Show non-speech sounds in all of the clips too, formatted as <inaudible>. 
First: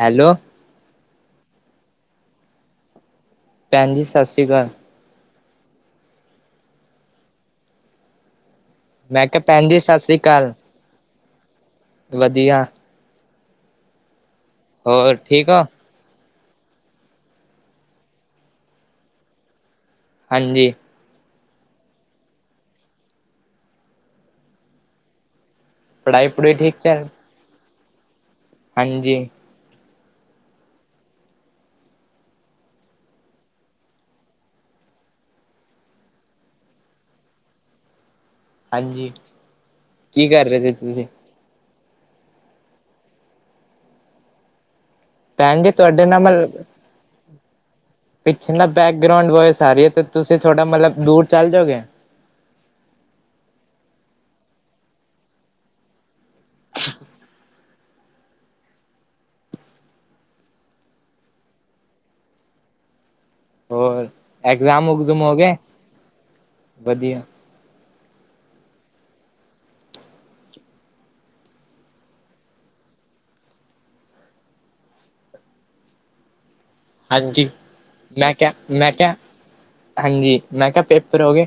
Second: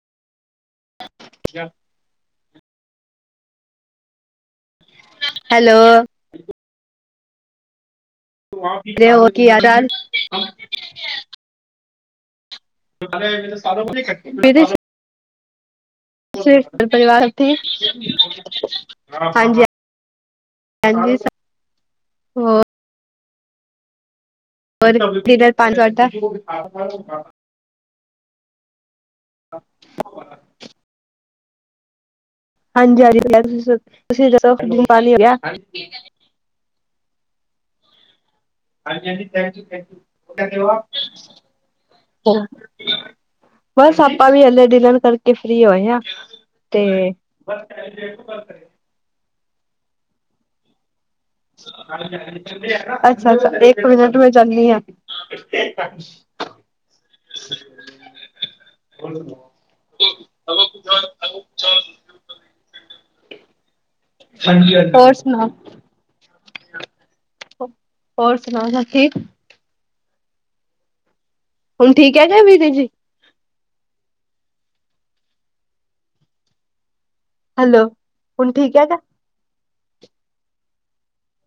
Hello! <unintelligible> ਭੈਣ ਜੀ, ਸਤਿ ਸ੍ਰੀ ਅਕਾਲ। ਹੈਲੋ! ਤੁ ਆਪ ਹੀ ਕੇਹਾ, ਮੈਂ ਔ ਕਿਹਾ ਘਿਆ ਭੈਣ ਜੀ ਦਾਲ ਸਤਿ ਵਦੀਆ। <unintelligible> ਮੇਰੇ ਹੋਰ, ਠੀਕ ਓ? <unintelligible> ਪਰਿਵਾਰ ਠੀਕ, ਹਾਂਜੀ ਹਾਂ ਹਾਂਜੀ। ਹਾਂਜੀ ਸ, ਹੋਰ। ਹੋਰ, ਪੜ੍ਹਾਈ ਪੜੂਈ ਠੀਕ ਚੱਲ <unintelligible> ਹਾਂਜੀ। <inaudible> ਹਾਂਜੀ-ਹਾਂਜੀ <unintelligible> ਤੁਸੀ ਜਦੋਂ ਪਾਣੀ ਹੈਗੀ ਐ- ਹਾਂਜੀ- ਹਾਂਜੀ, ਥੈਂਕ ਯੂ- ਥੈਂਕ ਯੂ, ਕੀ ਕਰ ਰਹੇ ਸੀ ਧਨੇਵਾਦ। ਤੁਸੀਂ ਬਸ ਆਪਾਂ ਵੀ ਹਲੇੇ ਡਿਨਰ ਕਰਕੇ ਫ੍ਰੀ ਭੈਣ ਜੀ ਹੋਏ ਆ। ਤੁਹਾਡੇ ਨਾਲ ਮਤਲਬ ਤੇ ਪਿੱਛੇ ਨਾ ਬੈਕਗਰਾਊਂਡ ਵੋਇਸ ਆ ਰੀ ਐ, ਤੇ ਤੁਸੀ ਥੋੜਾ ਮਲਬ ਦੂਰ ਚੱਲ ਜਾਓਗੇ ਅੱਛਾ-ਅੱਛਾ, ਇੱਕ ਮਿੰਟ ਮੈਂ ਜਾਨੀ ਆ। <inaudible> <unintelligible> ਹੋਰ, ਹੋਰ ਐਗਜ਼ਾਮ-ਉਗਜੁਮ ਸੁਣਾਓ ਹੋਗੇ, ਵਧੀਆ। ਹੋਰ ਸੁਣਾਓ, ਸਬ ਠੀਕ। ਹੁਨ ਠੀਕ ਐ ਕਿ ਵੀਰੇ ਜੀ। ਹਾਂਜੀ, ਹੈਲੋ ਮੈਂ ਕਿਆ- ਹੁਣ ਠੀਕ ਮੈਂ ਹੈਗਾ ਕਿਆ, ਹਾਂਜੀ, ਮੈਂ ਕਿਆ ਪੇਪਰ ਹੋਗੇ।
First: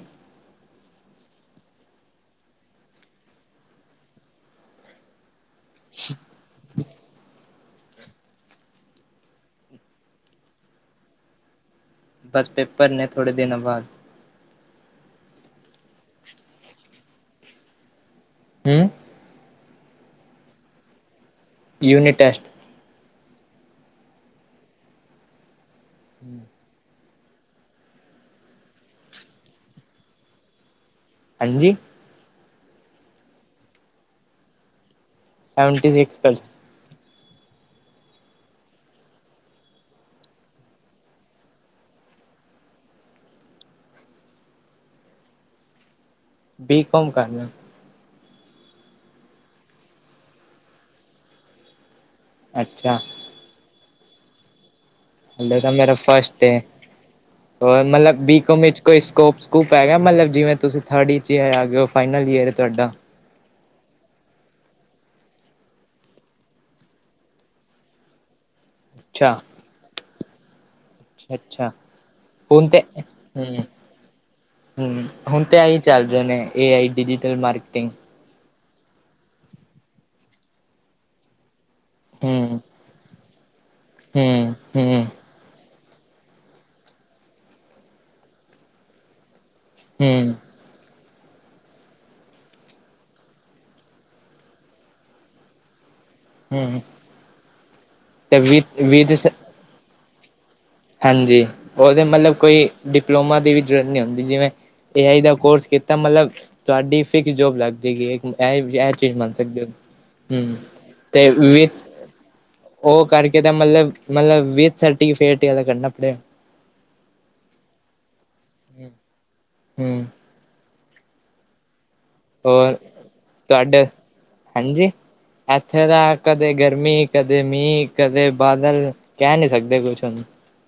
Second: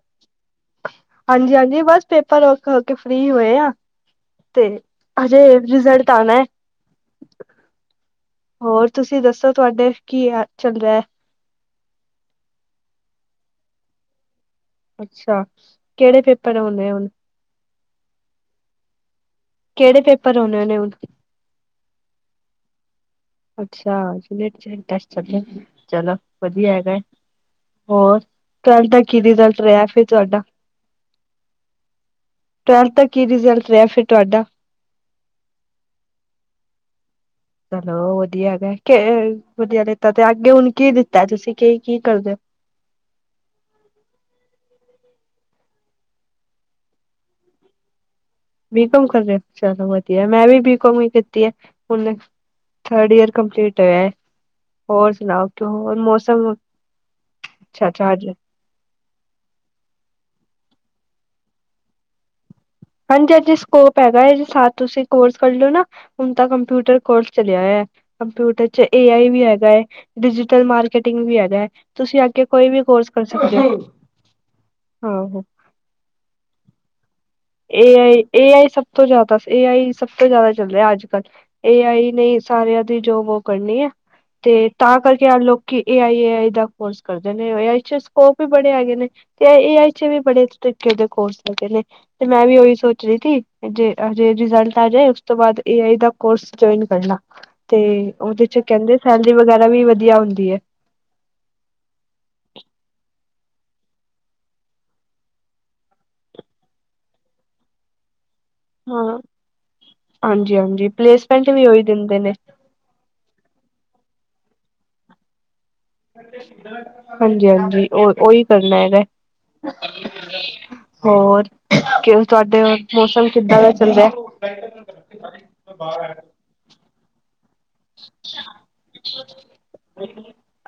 ਹਾਂਜੀ-ਹਾਂਜੀ ਬਸ ਪੇਪਰ ਵਰਕ ਕਰਕੇ ਹੋਕੇ ਫ੍ਰੀ ਹੋਏ ਆ ਤੇ ਹਜੇ ਰਿਜ਼ਲਟ ਆਣੈ। ਹੋਰ ਤੁਸੀ ਦੱਸੋ ਤੁਆਡੇ ਕੀਆ ਚੰਗਾ ਐ। ਬਸ ਪੇਪਰ ਨੇ ਥੋੜੇ ਦਿਨਾਂ ਬਾਦ। ਅੱਛਾ, ਕੇੜੇ ਪੇਪਰ ਆਉਨੇ ਹੁਨ। ਹੁੰ। ਕੇੜੇ ਪੇਪਰ ਹੋਨੇ ਨੇ ਹੁਨ? Unit- test. ਅੱਛਾ, ਯੂਨਟ੍ਰੀ ਟੈਸਟ ਚਲਨੇ <unintelligible> ਚਲੋ ਵਧੀਆ ਹੈਗੈ। ਹੋਰ, ਟੂਐਲਥ ਦਾ ਕੀ ਰਿਜ਼ਲਟ ਰਿਆ ਫੇਰ ਤੁਆਡਾ। ਹਾਂਜੀ। ਟੂਐਲਥ ਦਾ ਕੀ ਰਿਜ਼ਲਟ ਰਿਆ ਫੇਰ ਤੁਆਡਾ? ਸੈਵਂਟੀ ਸਿਕਸ ਪਰ ਚਲੋ ਵਧੀਆ ਹੈਗੈ, ਕੇ ਵਧੀਆ ਦਿਤਾ ਤੇ ਅੱਗੇ ਹੁਣ ਕੀ ਲਿਤੈ ਤੁਸੀਂ, ਕੀ, ਕੀ ਕਰਦੇ ਹੋ <inaudible> <inaudible> ਬੀ ਕੋੌਮ ਕਰਨਾ ਬੀਕਮ ਕਰ ਰਹੇ ਓ, ਚਲੋ ਵਧੀਆ ਮੈਂ ਵੀ ਬੀਕਮ ਹੀ ਕੀਤੀ ਐ ਹੁਣ ਅੱਛਾ ਥਰਡ ਈਅਰ ਕੰਪਲੀਟ ਹੋਇਆ ਐ। ਹੰਡੇ ਤਾਂ ਮੇਰਾ ਫਸਟ ਮੌਸਮ ਏ, ਅੱਛਾ ਅੱਛਾ ਮਲਬ ਹਾਂਜੀ ਬੀਕਮ ਵਿਚ ਕੋਈ ਸਕੋਪ ਸਕੂਪ ਹੈਗਾ ਮਤਲਬ ਜਿਵੇਂ ਤੁਸੀਂ ਥਰਡ ਈਅਰ ਚ ਆ ਗਏ ਹੋ ਫਾਈਨਲ ਈਅਰ ਤੁਹਾਡਾ ਹਾਂਜੀ- ਹਾਂਜੀ ਸਕੋਪ ਹੈਗਾ ਏ, ਸਾਥ ਤੁਸੀਂ ਕੋਰਸ ਕਰ ਲਿਓ ਨਾ ਹੁਣ ਤਾਂ ਕੰਪਿਊਟਰ ਕੋਰਸ ਚਲਿਆ ਹੋਇਆ, ਕੰਪਿਊਟਰ 'ਚ ਏ ਆਈ ਅੱਛਾ ਵੀ ਹੈਗਾ ਹੈ ਡਿਜੀਟਲ ਮਾਰ ਕਟਿੰਗ ਵੀ ਹੈਗਾ ਐ, ਅੱਛਾ ਤੁਸੀਂ ਆਗੇ ਹੁਣ ਕੋਈ ਤੇ ਵੀ ਕੋਰਸ ਕਰ ਹੂੰ ਸਕਦੇ ਓ। ਹੂੰ ਆਹੋ ਹੁਣ ਤੇ ਆਹੀ ਚੱਲ ਰਏ ਨੇ ਏ ਆਈ ਡੀ ਡੀ ਏ ਆਈ-ਏ ਆਈ ਸਭ ਤੋਂ ਜਾਦਾ ਏ ਆਈ ਸਭ ਤੋਂ ਜਾਦਾ ਚੱਲ ਰਿਆ ਅੱਜ ਕੱਲ ਏ ਆਈ ਨਈ ਹੂੰ ਸਾਰਿਆਂ ਦੀ ਜੋਬ ਓ ਕਰਨੀ ਏ ਹੂੰ ਤੇ ਤਾਂ ਹੂੰ ਕਰਕੇ ਅਨਲੋਕ ਕਿ ਏ ਆਈ-ਆਈ ਦਾ ਕੋਰਸ ਕਰਦੇ ਨੇ ਏ ਆਈ 'ਚ ਸਕੋਪ ਵੀ ਬੜੇ ਹੈਗੇ ਨੇ। ਤੇ ਏ ਆਈ 'ਚ ਵੀ ਹੂੰ ਬੜੇ ਤਰੀਕੇ ਦੇ ਕੋਰਸ ਹੈਗੇ ਨੇ। ਤੇ ਮੈਂ ਵੀ ਉਹੀ ਸੋਚ ਰਈ ਥੀ ਜੇ ਹਜੇ ਰਿਜਲਟ ਆ ਜਾਏ ਉਸ ਤੋਂ ਬਾਦ ਏ ਆਈ ਦਾ ਕੋਰਸ ਹੂੰ ਜੁਇਨ ਕਰਨਾ ਲਾਂ ਤੇ ਤੇ ਉਦੇ 'ਚ ਵਿਦ ਕੈਂਦੇ ਵਿਦ ਸੈਲਰੀ ਵਗੈਰਾ ਵੀ ਵਧੀਆ ਹੁੰਦੀ ਐ। ਹਾਂਜੀ ਉਦੇ ਮਤਲਬ ਕੋਈ ਡਿਪਲੋਮਾ ਦੀ ਵੀ ਜ਼ਰੂਰਤ ਨਈ ਹੁੰਦੀ ਜਿਵੇਂ ਏ ਆਈ ਦਾ ਕੋਰਸ ਕੀਤਾ ਮਤਲਬ ਤੁਹਾਡੀ ਫਿਕਸ ਜੋਬ ਲੱਗ ਜਾਏਗੀ। ਐ-ਐ ਚੀਜ਼ ਹਾਂ ਮੰਨ ਸਕਦੇ ਹੋ ਹੂੰ ਹਾਂਜੀ ਹਾਂਜੀ ਤੇ ਪਲੇਸਮੈਂਟ ਵੀ ਵੇ ਉਹੀ ਦਿੰਦੇ ਨੇ ਓ ਕਰਕੇ ਤਾਂ ਮਲਬ-ਮਲਬ ਵਿਥ ਸਰਟੀਫਕੇਟਦਾ ਕਰਨਾ ਪ ਹਾਂਜੀ-ਹਾਂਜੀ ਓ ਓਹੀ ਕਰਨਾ ਹੈਗਾ। ਹੂੰ ਹੋਰ ਕਿ ਤੁਹਾਡੇ ਹੋਰ ਮੌਸਮ ਕਿੱਦਾਂ ਦਾ ਤੁਹਾਡੇ ਚੱਲ ਰਿਐ। ਹਾਂਜੀ ਇੱਥੇ ਦਾ ਕਦੇ ਗਰਮੀ ਕਦੇ ਮੀਂਹ ਕਦੇ ਬਾਦਲ ਕੈ ਨਈ ਸਕਦੇ ਕੁਛ ਹੁਣ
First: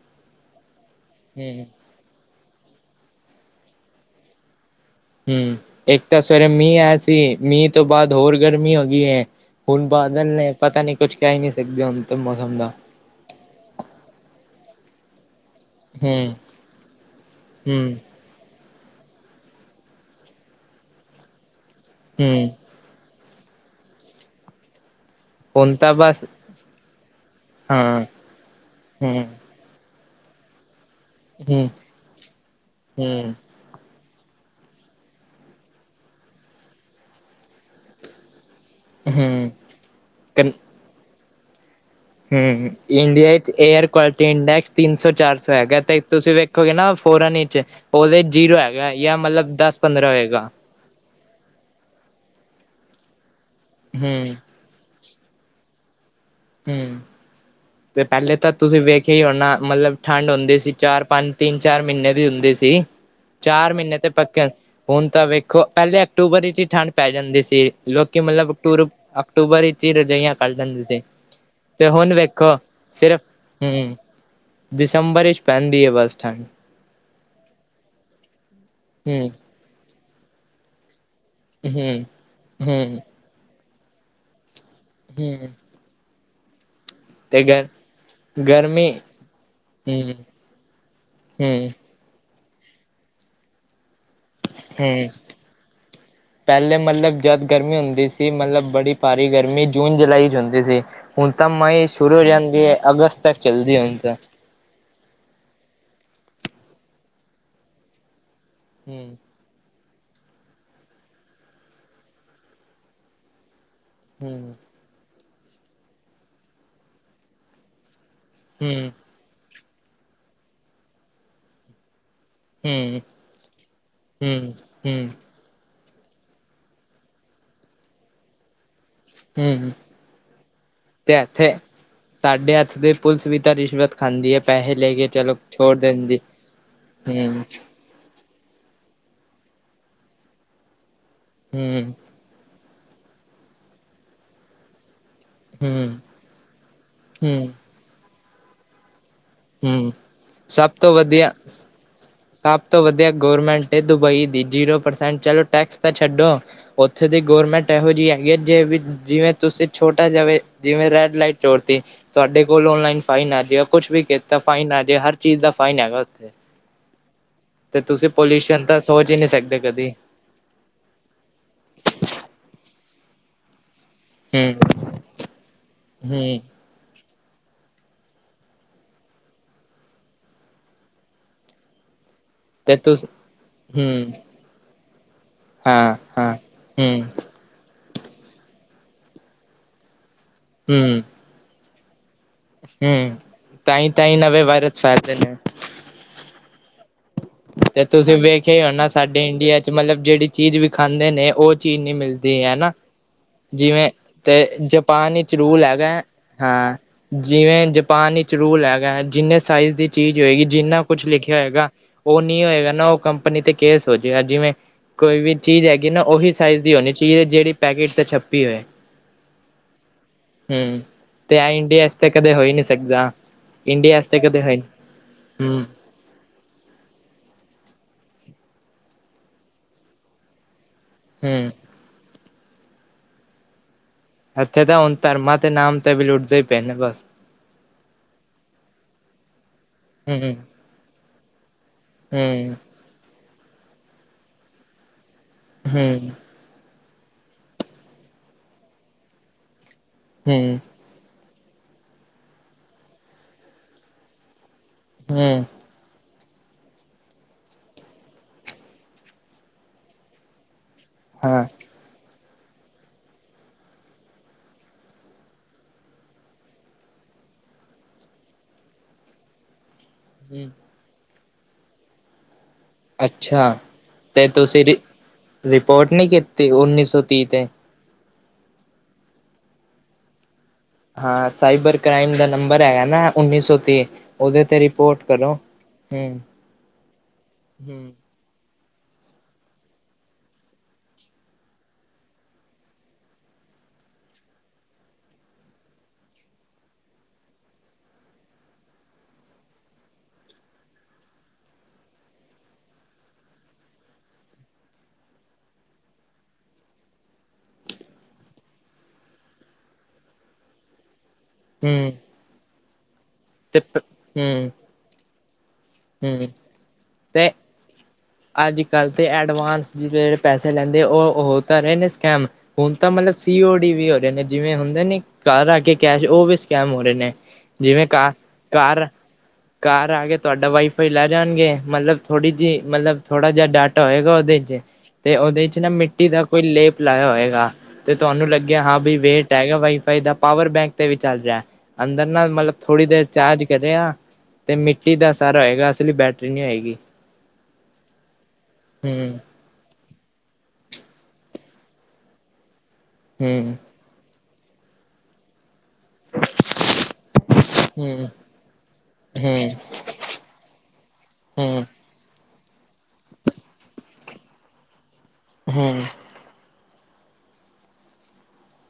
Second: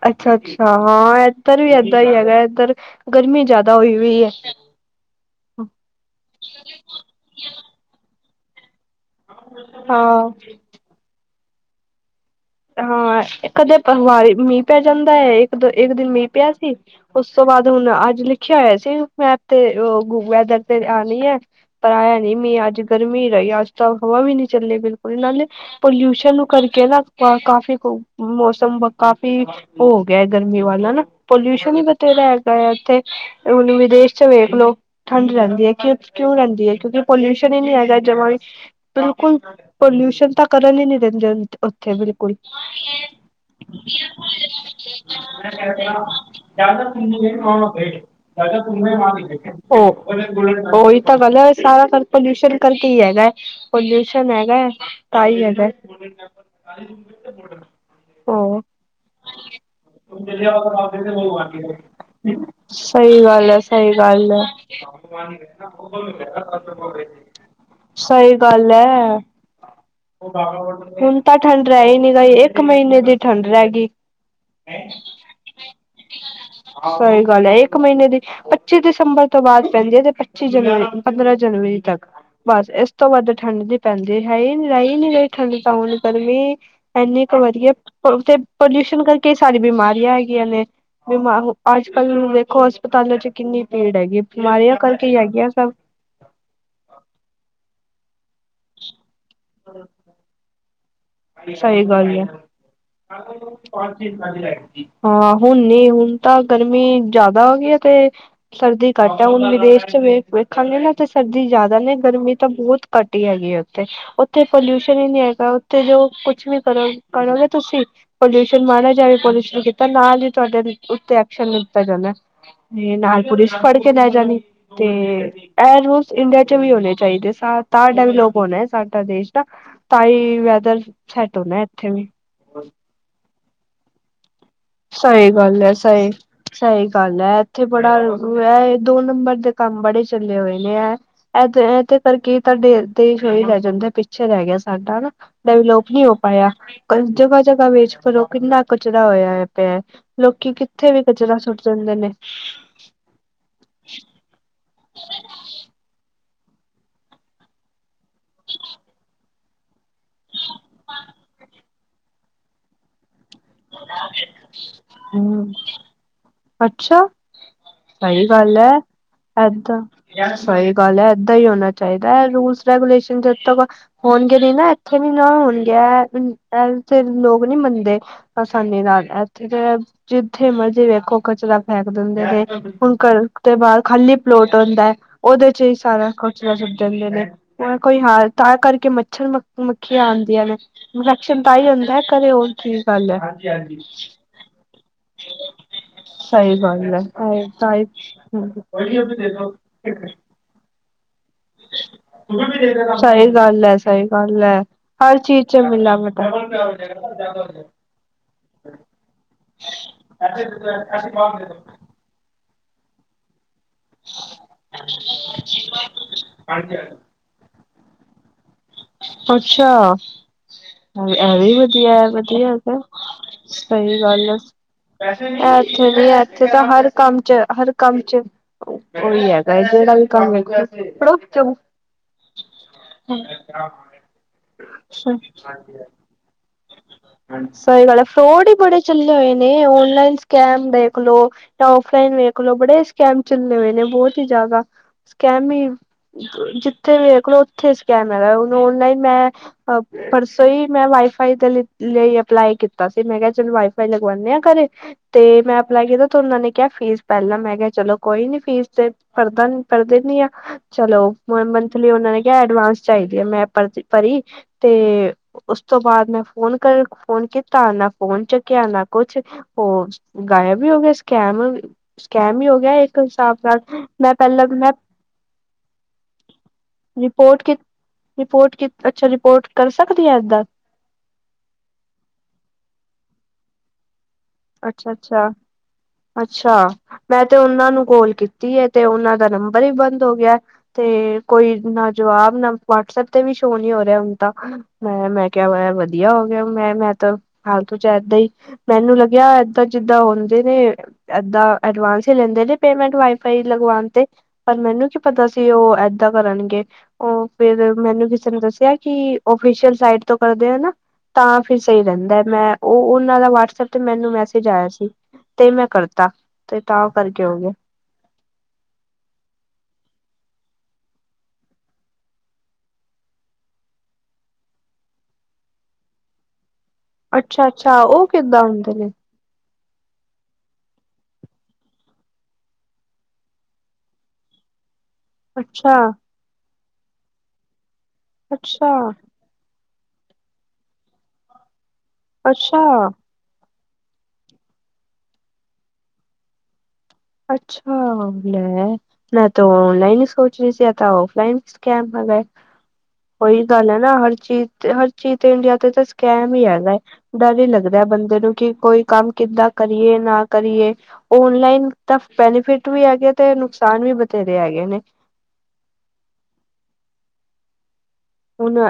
ਅੱਛਾ-ਅੱਛਾਹਾਂ ਏਧਰ ਵੀ ਏਦਾਂ ਈ ਹੈਗਾ ਏਧਰ ਗਰਮੀ ਜਾਦਾ ਹੋਈ ਹੋਈ ਹੈ। ਹੂੰ ਇੱਕ ਤਾਂ ਸਵੇਰੇ ਮੀਂਹ ਆਇਆ ਸੀ ਮੀਂਹ ਤੋਂ ਬਾਦ ਹੋਰ ਗਰਮੀ ਹੋ ਕੀ ਐ ਹੁਣ ਬਾਦਲ ਹਾਂ। ਨੇ ਪਤਾ ਨੀ ਕੁੱਛ ਕੈ ਹੀ ਨਈ ਸਕਦੇ ਹੁਣ ਤਾਂ ਮੌਸਮ ਦਾ ਹਾਂ ਇਕ ਕਦੇ ਵਾਰੀ ਮੀਂਹ ਪੈ ਜਾਂਦਾ ਏ। ਦ ਇੱਕ ਦਿਨ ਮੀਂਹ ਹੂੰ ਪਿਆ ਸੀ ਉਸ ਤੋਂ ਬਾਦ ਹੁਣ ਹੂੰ ਅੱਜ ਲਿਖ ਦੇਖਿਆ ਹੋਇਆ ਸੀ ਮੈਪ ਤੇ ਓ ਵੈਦਰ ਤੇ ਆਉਣੀ ਹੈ ਪਰ ਆਇਆ ਨੀ ਹੂੰ ਮੀਂਹ ਅੱਜ ਗਰਮੀ ਰਈ ਅੱਜ ਤਾਂ ਹਵਾ ਵੀ ਨਈ ਚੱਲੇ ਬਿਲਕੁਲ ਨਾਲੇ ਹੁਣ ਤਾਂ ਬਸ ਪੋਲਿਊਸ਼ਨ ਨੂੰ ਕਰਕੇ ਨਾ ਕਾਫ਼ੀ ਹਾਂ ਮੌਸਮ ਹੂੰ ਕਾਫੀ ਹੋ ਗਿਆ ਗਰਮੀ ਵਾਲਾ ਨਾ। ਹੂੰ ਪੋਲਿਊਸ਼ਨ ਈ ਬਥੇਰਾ ਹੈਗਾ ਆ ਉੱਥੇ ਹੂੰ ਹੁਣ ਵਿਦੇਸ਼ 'ਚ ਵੇਖ ਲੋ। ਠੰਡ ਰੈਂਦੀ ਏ ਕਿ ਕਿਉਂ ਰੈਂਦੀ ਏ ਕਿਉਂਕਿ ਪੋਲਿਊਸ਼ਨ ਹੀ ਨਈ ਹੈਗਾ ਜਮਾ ਵੀ ਬਿਲਕੁਲ ਹੂੰ ਪੋਲਿਊਸ਼ਨ ਤਾਂ ਕਰਨ ਹੀ ਨੀ ਦਿੰਦੇ ਉੱਥੇ ਬਿਲ ਹੂੰ ਇੰਡੀਆ 'ਚ ਏਅਰ ਕੁਆਲਿਟੀ ਇੰਡੈਕਸ ਤਿੰਨ ਸੌ ਚਾਰ ਸੌ ਹੈਗਾ ਤੇ ਤੁਸੀਂ ਵੇਖ ਹੂੰ ਹੈਗਾ ਜਾਂ ਮਤਲਬ ਦਸ ਪੰਦਰਾਂ ਹੋਏਗਾ ਉਹੀ ਤਾਂ ਗਲ ਸਾਰਾ ਕਰ ਪੋਲਿਊਸ਼ਨ ਕਰਕੇ ਈ ਹੈਗਾ ਹੂੰ ਪੋਲਿਊਸ਼ਨ ਹੈਗਾ। ਤਾ ਈ ਹੈਗਾ। ਹੂੰ ਤੇ ਪੈਲੇ ਤਾਂ ਹੋ ਤੁਸੀਂ ਵੇਖਿਆ ਹੀ ਹੋਣਾ ਮਤਲਬ ਠੰਡ ਹੁੰਦੀ ਸੀ ਚਾਰ ਪੰਜ ਤਿੰਨ ਚਾਰ ਮ੍ਹੀਨੇ ਦੀ ਹੁੰਦੀ ਸੀ। ਸਹੀ ਗੱਲ ਹੈ ਚਾਰ ਸਹੀ ਮ੍ਹੀਨੇ ਤੇ ਗੱਲ ਹੈ ਪੱਕੇ ਹੁਣ ਤਾਂ ਵੇਖੋ ਪੈਲੇ ਅਕਤੂਬਰ 'ਚ ਈ ਠੰਡ ਪੈ ਜਾਂਦੀ ਸੀ। ਲੋਕ ਸਹੀ ਮਤਲਬ ਗੱਲ ਅਕਤੂ ਹੈ ਅਕਟੂਬਰ 'ਚ ਈ ਰਜਾਈਆਂ ਕਢ ਲੈਂਦੇ ਸੀ। ਹੁਣ ਤਾਂ ਠੰਡ ਰੈ ਤੇ ਨੀ ਹੁਣ ਰਈ ਗਈ ਵੇਖੋ ਇੱਕ ਮਹੀਨੇ ਦੀ ਸਿਰਫ ਠੰਡ ਰੈ ਗਈ। ਹੂੰ ਦਸੰਬਰ 'ਚ ਪੈਂਦੀ ਹੈ ਬੱਸ ਠੰਡ ਸਈ ਗੱਲ ਐ ਇੱਕ ਮ੍ਹੀਨੇ ਦੀ ਪੱਚੀ ਦਸੰਬਰ ਹੂੰ ਤੋਂ ਪੈਂਦੀ ਹੈ ਤੇ ਪੱਚੀ ਜਨਵਰੀ ਪੰਦਰਾਂ ਜਨਵਰੀ ਹੂੰ ਤੱਕ ਬਸ ਇਸ ਹੂੰ ਤੋਂ ਵੱਧ ਠੰਢ ਦੀ ਪੈਂਦੇ ਹੈ ਹੀ ਰਈ ਨੀ ਰਈ ਹੂੰ ਠੰਡ ਤਾਂ ਹੁਣ ਗਰਮੀ ਇੰਨੀ ਕੁ ਤੇ ਗਰ ਵਧੀਆ ਗਰਮੀ ਪੋਲਿਊਸ਼ਨ ਕਰਕੇ ਸਾਰੀ ਹੂੰ ਬਿਮਾਰੀਆਂ ਹੈਗੀਆਂ ਨੇ ਬਿਮਾ ਹੂੰ ਕੱਲ ਦੇੇਖੋ ਹਸਪਤਾਲਾਂ 'ਚ ਕਿੰਨੀ ਭੀੜ ਹੈਗੀ ਬਿਮਾਰੀਆਂ ਕਰਕੇ ਹੈਗੀਆਂ ਸਭ ਪੈਲੇ ਮਤਲਬ ਜਦ ਗਰਮੀ ਹੁੰਦੀ ਸੀ ਮਤਲਬ ਬੜੀ ਭਾਰੀ ਗਰਮੀ ਗਰਮੀ ਜੂਨ ਜੁਲਾਈ 'ਚ ਹੁੰਦੀ ਸੀ ਹੁਣ ਤਾਂ ਸਹੀ ਮਈ ਗੱਲ ਸ਼ੁਰੂ ਹੋ ਹੈ ਜਾਂਦੀ ਏ ਅਗਸਤ ਤੱਕ ਚੱਲਦੀ ਹੁਣ ਤਾਂ <inaudible> ਹਾਂ ਹੁਣ ਨਈ ਹੁਣ ਤਾਂ ਗਰਮੀ ਜਾਦਾ ਹੋ ਗਈ ਏ ਤੇ ਸਰਦੀ ਹਮ ਘੱਟ ਏ ਹੁਣ ਵਿਦੇਸ਼ ਵੇਖ ਵੇਖਾਂਗੇ ਨਾ ਤੇ ਸਰਦੀ ਜ਼ਿਆਦਾ ਨੇ, ਗਰਮੀ ਤਾਂ ਬਹੁਤ ਘੱਟ ਹੀ ਹੈਗੀ ਆ। ਉੱਥੇ ਹਮ ਪੋਲਿਊਸ਼ਨ ਹੀ ਨੀ ਹੈਗਾ, ਉੱਥੇ ਜੋ ਕੁਛ ਵੀ ਕਰੋ ਕਰੋਗੇ ਤੁਸੀਂ ਪੋਲਿਊਸ਼ਨ ਹਮ ਮਾੜਾ ਜਾਵੇ, ਪੋਲਿਊਸ਼ਨ ਕੀਤਾ ਨਾਲ ਹੀ ਤੁਹਾਡੇ ਉੱਤੇ ਐਕਸ਼ਨ ਲੀਤਾ ਜਾਂਦਾ। ਤੇ ਹਮ ਨਾਲ ਪੁਲਿਸ ਫੜ ਕੇ ਲੈ ਜਾਣੀ, ਹਮ ਤੇ ਹਮ ਇਹ ਰੁਲਸ ਇੰਡੀਆ ਚ ਵੀ ਹੋਣੇ ਚਾਹੀਦੇ, ਸ ਤਾਂ <unintelligible> ਹੋਣਾ ਸਾਡਾ ਦੇਸ਼ ਤਾ, ਹਮ ਤਾਂਹੀ ਵੈਦਰ ਸੈਟ ਹੁੰਦਾ ਇੱਥੇ ਵੀ। ਸਾਡੇ ਇਥੇ ਦੇ ਪੁਲਿਸ ਵੀ ਤਾਂ ਰਿਸ਼ਵਤ ਖਾਂਦੀ ਹੈ, ਪੈਹੈ ਸਹੀ ਗੱਲ ਹੈ, ਸਹੀ, ਸਹੀ ਗੱਲ ਹੈ ਹਮ ਇੱਥੇ ਬੜਾ ਇਹ ਦੋ ਨੰਬਰ ਦੇ ਕੰਮ ਬੜੇ ਚੱਲੇ ਹੋਏ ਨੇ ਐਹ, ਇਹਦੇ, ਹਮ ਇਹਦੇ ਕਰਕੇ ਸਾਡੇ ਅੱਧੇ ਚੋ ਹੀ ਰਹਿ ਜਾਂਦਾ, ਪਿੱਛੇ ਰਹਿ ਗਿਆ ਸਾਡਾ ਹਨਾ। ਇਹ ਦਾ ਵੀਲੋਪ ਹਮ ਨਹੀਂ ਹੋ ਪਾਇਆ, ਕਈ ਜਗ੍ਹਾ, ਹਮ ਜਗ੍ਹਾ ਵੇਚ ਕਰੋ ਕਿੰਨਾ ਕਚਰਾ ਹੋਇਆ ਹੈ। ਪਿਆ, ਹਮ ਲੋਕੀ ਸਭ ਕਿੱਥੇ ਤੋਂ ਵੀ ਵਧੀਆ ਕਚਰਾਂ ਸੁੱਟ ਦਿੰਦੇ ਨੇ। ਸਭ ਤੋਂ ਵਧੀਆ ਗਵਰਮੈਂਟ ਦੁਬਈ ਦੀ, ਜੀਰੋ ਪਰਸੈਂਟ ਚਲੋ ਟੈਕਸ ਤਾਂ ਛੱਡੋ। ਉੱਥੇ ਦੀ ਗੌਰਮੈਂਟ ਇਹੋ ਜਿਹੀ ਹੈਗੀ ਹੈ, ਜੇ ਵੀ ਜਿਵੇਂ ਤੁਸੀਂ ਛੋਟਾ ਜੇਵੇ ਜਿਵੇਂ ਰੈਡ ਲਾਈਟ ਛੋੜ ਤੀ ਤੁਹਾਡੇ ਕੋਲੋ ਓਨਲਾਈਨ ਫਾਈਨ ਯਾ ਕੁਛ ਵੀ ਕਹਿਤਾ ਫਾਈਨ ਆ ਜੇ, ਹਰ ਚੀਜ਼ ਦਾ ਹਮ ਫਾਈਨ ਹੈਗਾ ਉਥੇ। ਅੱਛਾ ਤੇ ਤੁਸੀਂ ਸਹੀ ਗੱਲ ਪੋਲਿਊਸ਼ਨ ਹੈ ਤਾਂ ਸੋਚ ਹੀ ਨਹੀਂ ਸਕਦੇ ਕਦੀ। ਏਦਾਂ ਸਹੀ ਗੱਲ ਹੈ ਏਦਾਂ ਹੀ ਹੋਣਾ ਚਾਹੀਦਾ ਹੈ, ਇਹ ਰੂਲਸ ਰੈਗੂਲੇਸ਼ਨ ਜਦ ਤ ਹੋਣਗੇ ਨਹੀਂ ਨਾ ਹੂੰ ਇੱਥੇ ਨੀ ਨਾ ਹੋਣਗੇ, ਹੂੰ ਇਹ ਫੇਰ ਲੋਕ ਨਹੀਂ ਮੰਨਦੇ। ਆਸਾਨੀ ਨਾਲ, ਇੱਥੇ ਤਾਂ ਜਿੱਥੇ ਮਰਜ਼ੀ ਵੇਖੋ ਕਚਰਾ ਫੇਕ ਦਿੰਦੇ ਨੇ। ਤੇ ਹੁਣ ਤੁਸ ਘਰ ਤੋਂ ਬਾਅਦ ਹੂੰ ਖਾਲੀ ਪਲੋਟ ਹੁੰਦਾ ਹੈ, ਔਹਦੇ ਚ ਹੀ ਹਾਂ ਸਾਰਾ ਹਾਂ ਕਚਰਾ ਸੁੱਟ ਹੂੰ ਜਾਂਦੇ ਨੇ। ਹੈ ਕੋਈ ਹਾਂਲ, ਤਾਂ ਕਰਕੇ ਮੱਛਰ ਮ ਮੱਖੀਆਂ ਆਉਂਦੀਆਂ ਨੇ ਹੂੰ ਇਨਫੈਕਸ਼ਨ ਤਾਂ ਹੀ ਹੁੰਦਾ ਹੈ। ਘਰੇ ਹੋਰ ਕੀ ਗੱਲ ਹੂੰ ਆ। ਤਾਂਹੀ ਤਾਂਹੀ ਨਵੇਂ ਵਾਇਰਸ ਫੈਲਦੇ ਨੇ ਸਹੀ ਗੱਲ ਆ, ਤੇ ਤਾਈਂ ਤੁਸੀਂ ਵੇਖਿਆ ਹੀ ਹੋਣਾ ਸਾਡੇ ਇੰਡੀਆ ਚ ਮਤਲਬ ਜਿਹੜੀ ਚੀਜ਼ ਵੀ ਖਾਂਦੇ ਨੇ, ਉਹ ਚੀਜ਼ ਨਹੀਂ ਮਿਲਦੀ ਹਨਾ। ਸਹੀ ਗੱਲ ਹੈ, ਜਿਵੇਂ ਸਹੀ ਗੱਲ ਤੇ ਹੈ। ਜਪਾਨ ਹਰ ਵਿੱਚ ਚੀਜ਼ ਚ ਰੂਲ ਹੈਗਾ, ਮਿਲਾਵਟ ਹੈ। ਹਾਂ ਜਿਵੇਂ ਜਪ ਜਪਾਣ ਚ ਰੂਲ ਹੈਗਾ ਹੈ, ਜਿੰਨੇ ਸਾਈਜ਼ ਦੀ ਚੀਜ਼ ਹੋਏਗੀ ਜਿੰਨਾ ਕੁਛ ਲਿਖਿਆ ਹੋਏਗਾ ਔਹ ਨਹੀਂ ਹੋਏਗਾ ਨਾ ਉਹ ਕੰਮ ਆਪਣੇ ਤੇ ਕੇਸ ਹੋ ਜੇਗਾ, ਜਿਵੇਂ ਕੋਈ ਵੀ ਚੀਜ਼ ਹੈਗੀ ਨਾ ਉਹੀ ਸਾਈਜ਼ ਦੀ ਹੋਣੀ ਚਾਹੀਏ ਜਿਹੜੀ ਪੈਕਟ ਤੇ ਛੱਪੀ ਹੋਏ। ਅੱਛਾ, ਹਮ ਤੇ ਐ ਐਵੀ ਇੰਡੀਆ ਵਧੀਆ ਐ ਤੇ ਕਦੇ ਹੋ ਹੀ ਵਧੀਆ ਨਹੀਂ ਫੇਰ। ਸਕਦਾ ਇੰਡੀਆ ਸਹੀ ਵਾਸਤੇ ਗੱਲ ਆ, ਕਦੇ ਹੋਈ ਹਮ ਇਹ ਇਥੇ ਇੱਥੇ ਤਾਂ ਹਰ ਕੰਮ ਚ, ਹਰ ਕੰਮ ਚ ਔਹੀ ਹੈਗਾ ਹੈ, ਜਿਹੜਾ ਵੀ ਕੰਮ ਹੈਗਾ ਪੜੋਸ ਚੋ ਹਮ ਏਥੇ ਤਾਂ ਹੁਣ ਧਰਮਾਂ ਤੇ ਨਾਮ ਤੇ ਵੀ ਲੁੱਟਦੇ ਲੁੱਟਦੇ ਨੇ ਬਸ। ਸਹੀ ਗੱਲ ਹੈ, ਫਰੋਡ ਹੀ ਬੜੇ ਚੱਲੇ ਹੋਏ ਨੇ ਔਨਲਾਈਨ ਹਮ ਸਕੈਮ ਦੇ। ਖਲੋ, ਜਾਂ ਓਫਲਾਈਨ ਵੇਖ ਹੂੰ, ਲੋ ਬੜੇ ਸਕੈਮ ਚੱਲੇ ਹੋਏ ਨੇ ਬਹੁਤ ਹੀ ਜ਼ਿਆਦਾ। ਸਕੈਮ ਹੀ, ਹੂੰ, ਜਿੱਥੇ ਵੇਖ ਲੋ ਹੀ ਉੱਥੇ ਸਕੈਮ ਹੈਗਾ, ਹੁਣ ਓਨਲਾਈਨ ਮੈਂ ਪਰਸੋਂ ਹੂੰ, ਹੀ ਮੈਂ ਵਾਈਫ ਵਾਈਫਾਈ ਲਈ ਅਪਲਾਈ ਕੀਤਾ ਸੀ, ਮੈਂ ਕਿਹਾ ਚਲੋ ਵਾਈਫਾਈ ਲਗਵਾਣੇ ਆ ਘਰੇ ਤੇ ਹੂੰ, ਮੈਂ ਅਪਲਾਈ ਕੀਤਾ ਤੇ ਉਹ ਨੇ ਕਿਹਾ ਫੀਸ ਪਹਿਲਾਂ, ਮੈਂ ਕਿਹਾ ਚਲੋ ਕੋਈ ਨੀ ਫੀਸ ਤੇ ਪੜਦਾ ਪਰ ਦੇਣੀ ਆ। ਚਲੋ ਹਾਂ। ਮੰਥਲੀ ਉਹਨਾ ਨੇ ਕਿਹਾ ਐਡਵਾਂਸ ਚਾਹੀਦੀ ਹੈ, ਮੈਂ ਪਰ ਪਰੀ ਤੇ ਉਸ ਤੋਂ ਬਾਅਦ ਮੈਂ ਫੋਨ ਕਰ ਫੋਨ ਕੀਤਾ ਨਾ ਫੋਨ ਚੁੱਕਿਆ, ਨਾ ਕੁਛ ਹੋ ਗਾਇਬ ਵੀ ਹੋ ਗਿਆ, ਸਕੈਮ ਸਕੈਮ ਵੀ ਹੋ ਗਿਆ ਏ। ਹਿਸਾਬ ਅੱਛਾ, ਨਾਲ ਮੈਂ ਤੇ ਪਹਿਲਾਂ ਤੁਸੀਂ ਮੈਂ ਰਿ ਰਿਪੋਰਟ ਨੀ ਕੀਤੀ ਉੱਨੀ ਸੌ ਤੀਹ ਰਿਪੋਰਟ ਤੇ? ਕੇ ਰਿਪੋਰਟ 'ਚ ਅੱਛਾ, ਰਿਪੋਰਟ ਕਰ ਸਕਦੇ ਏ, ਏਦਾਂ ਹਾਂ, ਸਾਈਬਰ ਕ੍ਰਾਈਮ ਦਾ ਨੰਬਰ ਹੈਗਾ ਨਾ, ਉੱਨੀ ਸੌ ਤੀਹ ਉਹਦੇ ਤੇ ਅੱਛਾ ਰਿਪੋਰਟ ਅੱਛਾ, ਕਰੋ। ਹੂੰ, ਅੱਛਾ, ਮੈਂ ਤੇ ਉਹਨਾਂ ਹੂੰ, ਨੂੰ ਕੋਲ ਕੀਤ ਕੀ, ਏ, ਤੇ ਓਨਾ ਦਾ ਨੰਬਰ ਈ ਬੰਦ ਹੋ ਗਿਆ ਤੇ ਕੋਈ ਨਾ ਜਵਾਬ, ਨਾ ਵਾਟਸਐਪ ਤੇ ਵੀ ਸ਼ੋਅ ਨੀ ਹੋ ਰਿਹਾ, ਹੁਨਤਾਂ ਮੈਂ ਮੈਂ ਕਿਹਾ ਵੇ ਵਧੀਆ ਹੋ ਗਿਆ, ਮੈਂ ਮੈਂ ਤਾਂ ਫਾਲਤੂ ਚ ਇਦਾਂ ਹੀ ਮੈਨੂੰ ਲੱਗ ਏਦਾਂ ਜਿੱਦਾਂ ਹੁੰਦੇ ਨੇ ਏਦਾਂ ਐਡਵਾਂਸ ਹੀ ਲੈਂਦੇ ਨੇ ਪੇਮੈਂਟ, ਵਾਈਫਾਈ ਲਗਵਾਣ ਤੇ ਪਰ, ਮੈਨੂੰ ਕੀ ਪਤਾ ਸੀ, ਉਹ ਏਦਾਂ ਕਰਨਗੇ। ਉਹ ਫਿਰ ਮੈਨੂੰ ਕਿਸੇ ਨੇ ਦੱਸਿਆ ਕਿ, ਓਫੀਸ਼ਅਲ ਸਾਈਟ ਤੋਂ ਕਰਦੇ ਏ ਨਾ ਤਾਂ ਫਿਰ ਸਹੀ ਹੂੰ, ਰਹਿੰਦਾ, ਮੈਂ ਉ ਉਨਾਂ ਦਾ ਵਟਸਐਪ ਤੇ ਮੈਨੂੰ ਮੈਸੇਜ ਆਇਆ ਸੀ। ਤੇ ਮੈਂ ਕਰਤਾ, ਹੂੰ ਤੇ ਤਾਂ ਕਰਕੇ ਹੋਗਿਆ ਅੱਜ ਕੱਲ੍ਹ ਤੇ ਐਡਵਾਂਸ ਜਿਦੇ ਪੈਸੇ ਲੈਂਦੇ, ਉਹ ਉਹ ਤਾਂ ਰਹੇ ਨੇ ਸਕੈਮ ਹੁਣ ਤਾਂ ਮਤਲਬ ਸੀਓ ਡੀ ਵੀ ਹੋ ਰਹੇ ਨੇ, ਜਿਵੇਂ ਹੁੰਦੇ ਨੇ ਘਰ ਆ ਕੇ ਕੈਸ਼, ਉਹ ਵੀ ਸਕੈਮ ਹੋ ਰਹੇ ਨੇ ਅੱਛਾ ਅੱਛਾ ਜੀਵੇ ਉਹ ਘਾ ਕਿੱਦਾਂ ਹੁੰਦੇ ਘਰ ਨੇ ਘਰ ਆ ਕੇ ਤੁਹਾਡਾ ਵਾਈਫਾਈ ਲੈ ਜਾਣਗੇ, ਮਤਲਬ ਥੋੜ੍ਹੀ ਜਿਹੀ, ਮਤਲਬ ਥੋੜ੍ਹਾ ਜਿਹਾ ਡਾਟਾ ਹੋਏਗਾ ਉਹਦੇ 'ਚ, ਤੇ ਉਹਦੇ 'ਚ ਨਾ ਅੱਛਾ ਮਿੱਟੀ ਦਾ ਕੋਈ ਲੇਪ ਲਾਇਆ ਹੋਏਗਾ। ਤੇ ਤੁਹਾਨੂੰ ਲੱਗਿਆ ਅੱਛਾ ਹਾਂ ਬਈ ਵੈਟ ਆਏਗਾ ਵਾਈਫਾਈ ਦਾ ਪਾਵਰ ਬੈਂਕ ਤੇ ਵੀ ਚੱਲ ਜੈ ਅੰਦਰ ਨਾਲ ਮਤਲਬ ਥੋੜੀ ਅੱਛਾ ਦੇਰ ਚਾਰਜ ਕਰਿਆ, ਤੇ ਮਿੱਟੀ ਦਾ ਸਾਰਾ ਹੋਏਗਾ, ਅਸਲੀ ਬੈਟਰੀ ਨੀ ਹੇਏਗੀ। ਅੱਛਾ ਮੈ ਹੂੰ ਰਾ ਤੇ ਔਨਲਾਈਨ ਸੋਚ ਰ ਸੀ, ਤਾਂ ਔਫਲਾਈਨੈਮ ਸਕੈਮ ਹੈਗਾ, ਓਇ ਹੂੰ ਗਲ ਹੈ ਨਾ ਨਾ ਹਰ ਚੀਜ਼, ਤੇ ਹਰ ਚੀਜ਼, ਤੇ ਇੰਡੀਆ ਤੇ ਤਾਂ ਸਕਾਮ ਹੀ ਹੈਗਾ ਏ, ਡਰ ਹੀ ਲੱਗਦਾ, ਹੂੰ ਬੰਦੇ ਨੂੰ ਕਿ ਕੋਈ ਕੰਮ ਹੂੰ ਕਿੱਦਾਂ ਕਰੀਏ ਨਾ ਕਰੀਏ ਹੂੰ ਓਨਲਾਈਨ ਦਾ ਬੈਨੀਫਿਟ ਵੀ ਹੈਗੇ, ਤੇ ਨੁਕਸਾਨ ਵੀ ਬਥੇਰੇ ਹੈਗੇ ਨੇ <unintelligible> ਹੁਣ ਏ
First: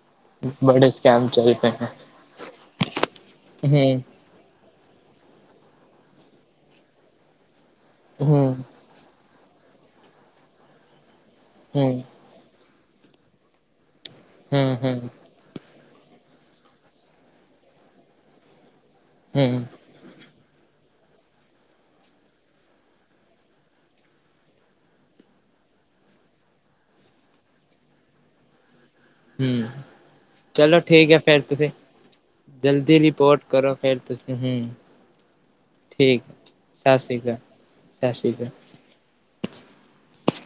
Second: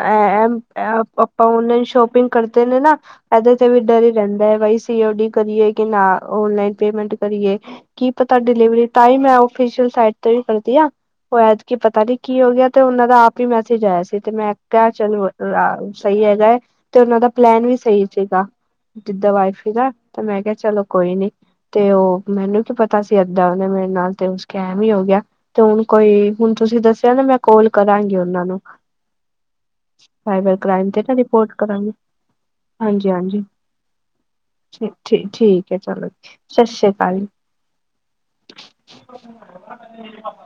ਏ ਬੜੇ ਸਕੈਮ ਆਪਾਂ ਚੱਲ ਪਏ ਓਨਲਾਈਨ ਸ਼ੋਪਿੰਗ ਕਰਦੇ ਨੇ ਨਾ, ਇਹਦੇ ਤੇ ਹੂੰ ਵੀ ਹੂੰ ਡਰੀ ਰਹਿੰਦਾ ਹੈ, ਬਾਈ ਸੀ ਓ ਡੀ ਕਰੀਏ ਕੇ ਨਾ, ਓਨਲਾਈਨ ਪੇਮੈਂਟ ਕਰੀਏ ਕੀ ਪਤਾ ਹੂੰ ਡਿਲੀਵਰੀ ਤਾਂ ਹਿ ਮੈ ਔਫਈਸ਼ਲ ਸਾਈਟ ਤੇ ਵੀ ਕਰਦੀ, ਆ ਉਹ ਐਤਕਿ ਹੂੰ ਪਤਾ ਨੀ ਕੀ ਹੋ ਗਿਆ, ਤੇ ਉਹਨਾਂ ਦਾ ਆਪ ਹੀ ਮੈਸੇਜ ਆਇਆ ਸੀ, ਤੇ ਮੈਂ ਹੂੰ ਕਿਹਾ ਚਲੋ ਸਹੀ ਹੈਗਾ ਹੈ, ਤੇ ਉਹਨਾਂ ਦਾ ਪਲੈਨ ਵੀ ਸਹੀ ਸੀਗਾ, ਜਿੱਦਾਂ ਵਾਈ ਹੂੰ ਫਾਈ ਦਾ ਤੇ ਮੈਂ ਕਿਹਾ, ਚਲੋ ਕੋਈ ਨੀ ਤੇ, ਉ ਮੈਨੂੰ ਕੀ ਪਤਾ ਸੀ, ਏਦਾਂ ਉਹਨੇ ਮੇਰੇ ਨਾਲ ਤੇ ਉ ਸਕੈਮ ਹੀ ਹੋ ਗਿਆ। ਤੇ ਹੁਣ ਕੋਈ ਹੁਣ ਤੁਸੀਂ ਦੱਸਿਆ ਨਾ, ਮੈਂ ਕੋਲ ਕਰਾਂਗੀ, ਓਨਾਂ ਨੂੰ ਹੂੰਮ, ਸਾਈਬਰ ਚਲੋ ਕ੍ਰਾਈਮ ਤੇ ਠੀਕ ਨਾ ਐ ਫੇਰ, ਰਿਪੋਰਟ ਤੁਸੀਂ ਕਰਾਂਗੇ ਜਲਦੀ ਹਾਂਜੀ ਰਿਪੋਟ ਹਾਂਜੀ ਕਰੋ ਫੇਰ ਤੁਸੀਂ, ਹਮ, ਠੀ ਠੀਕ ਠੀਕ ਹੈ ਚਲੋ ਠੀਕ, ਜੀ। ਸਤਿ ਸ੍ਰੀ ਸਸ ਸੀ ਅਕਾਲ ਕਾਲ ਸਸ ਸੀ ਕਾਲ। <unintelligible>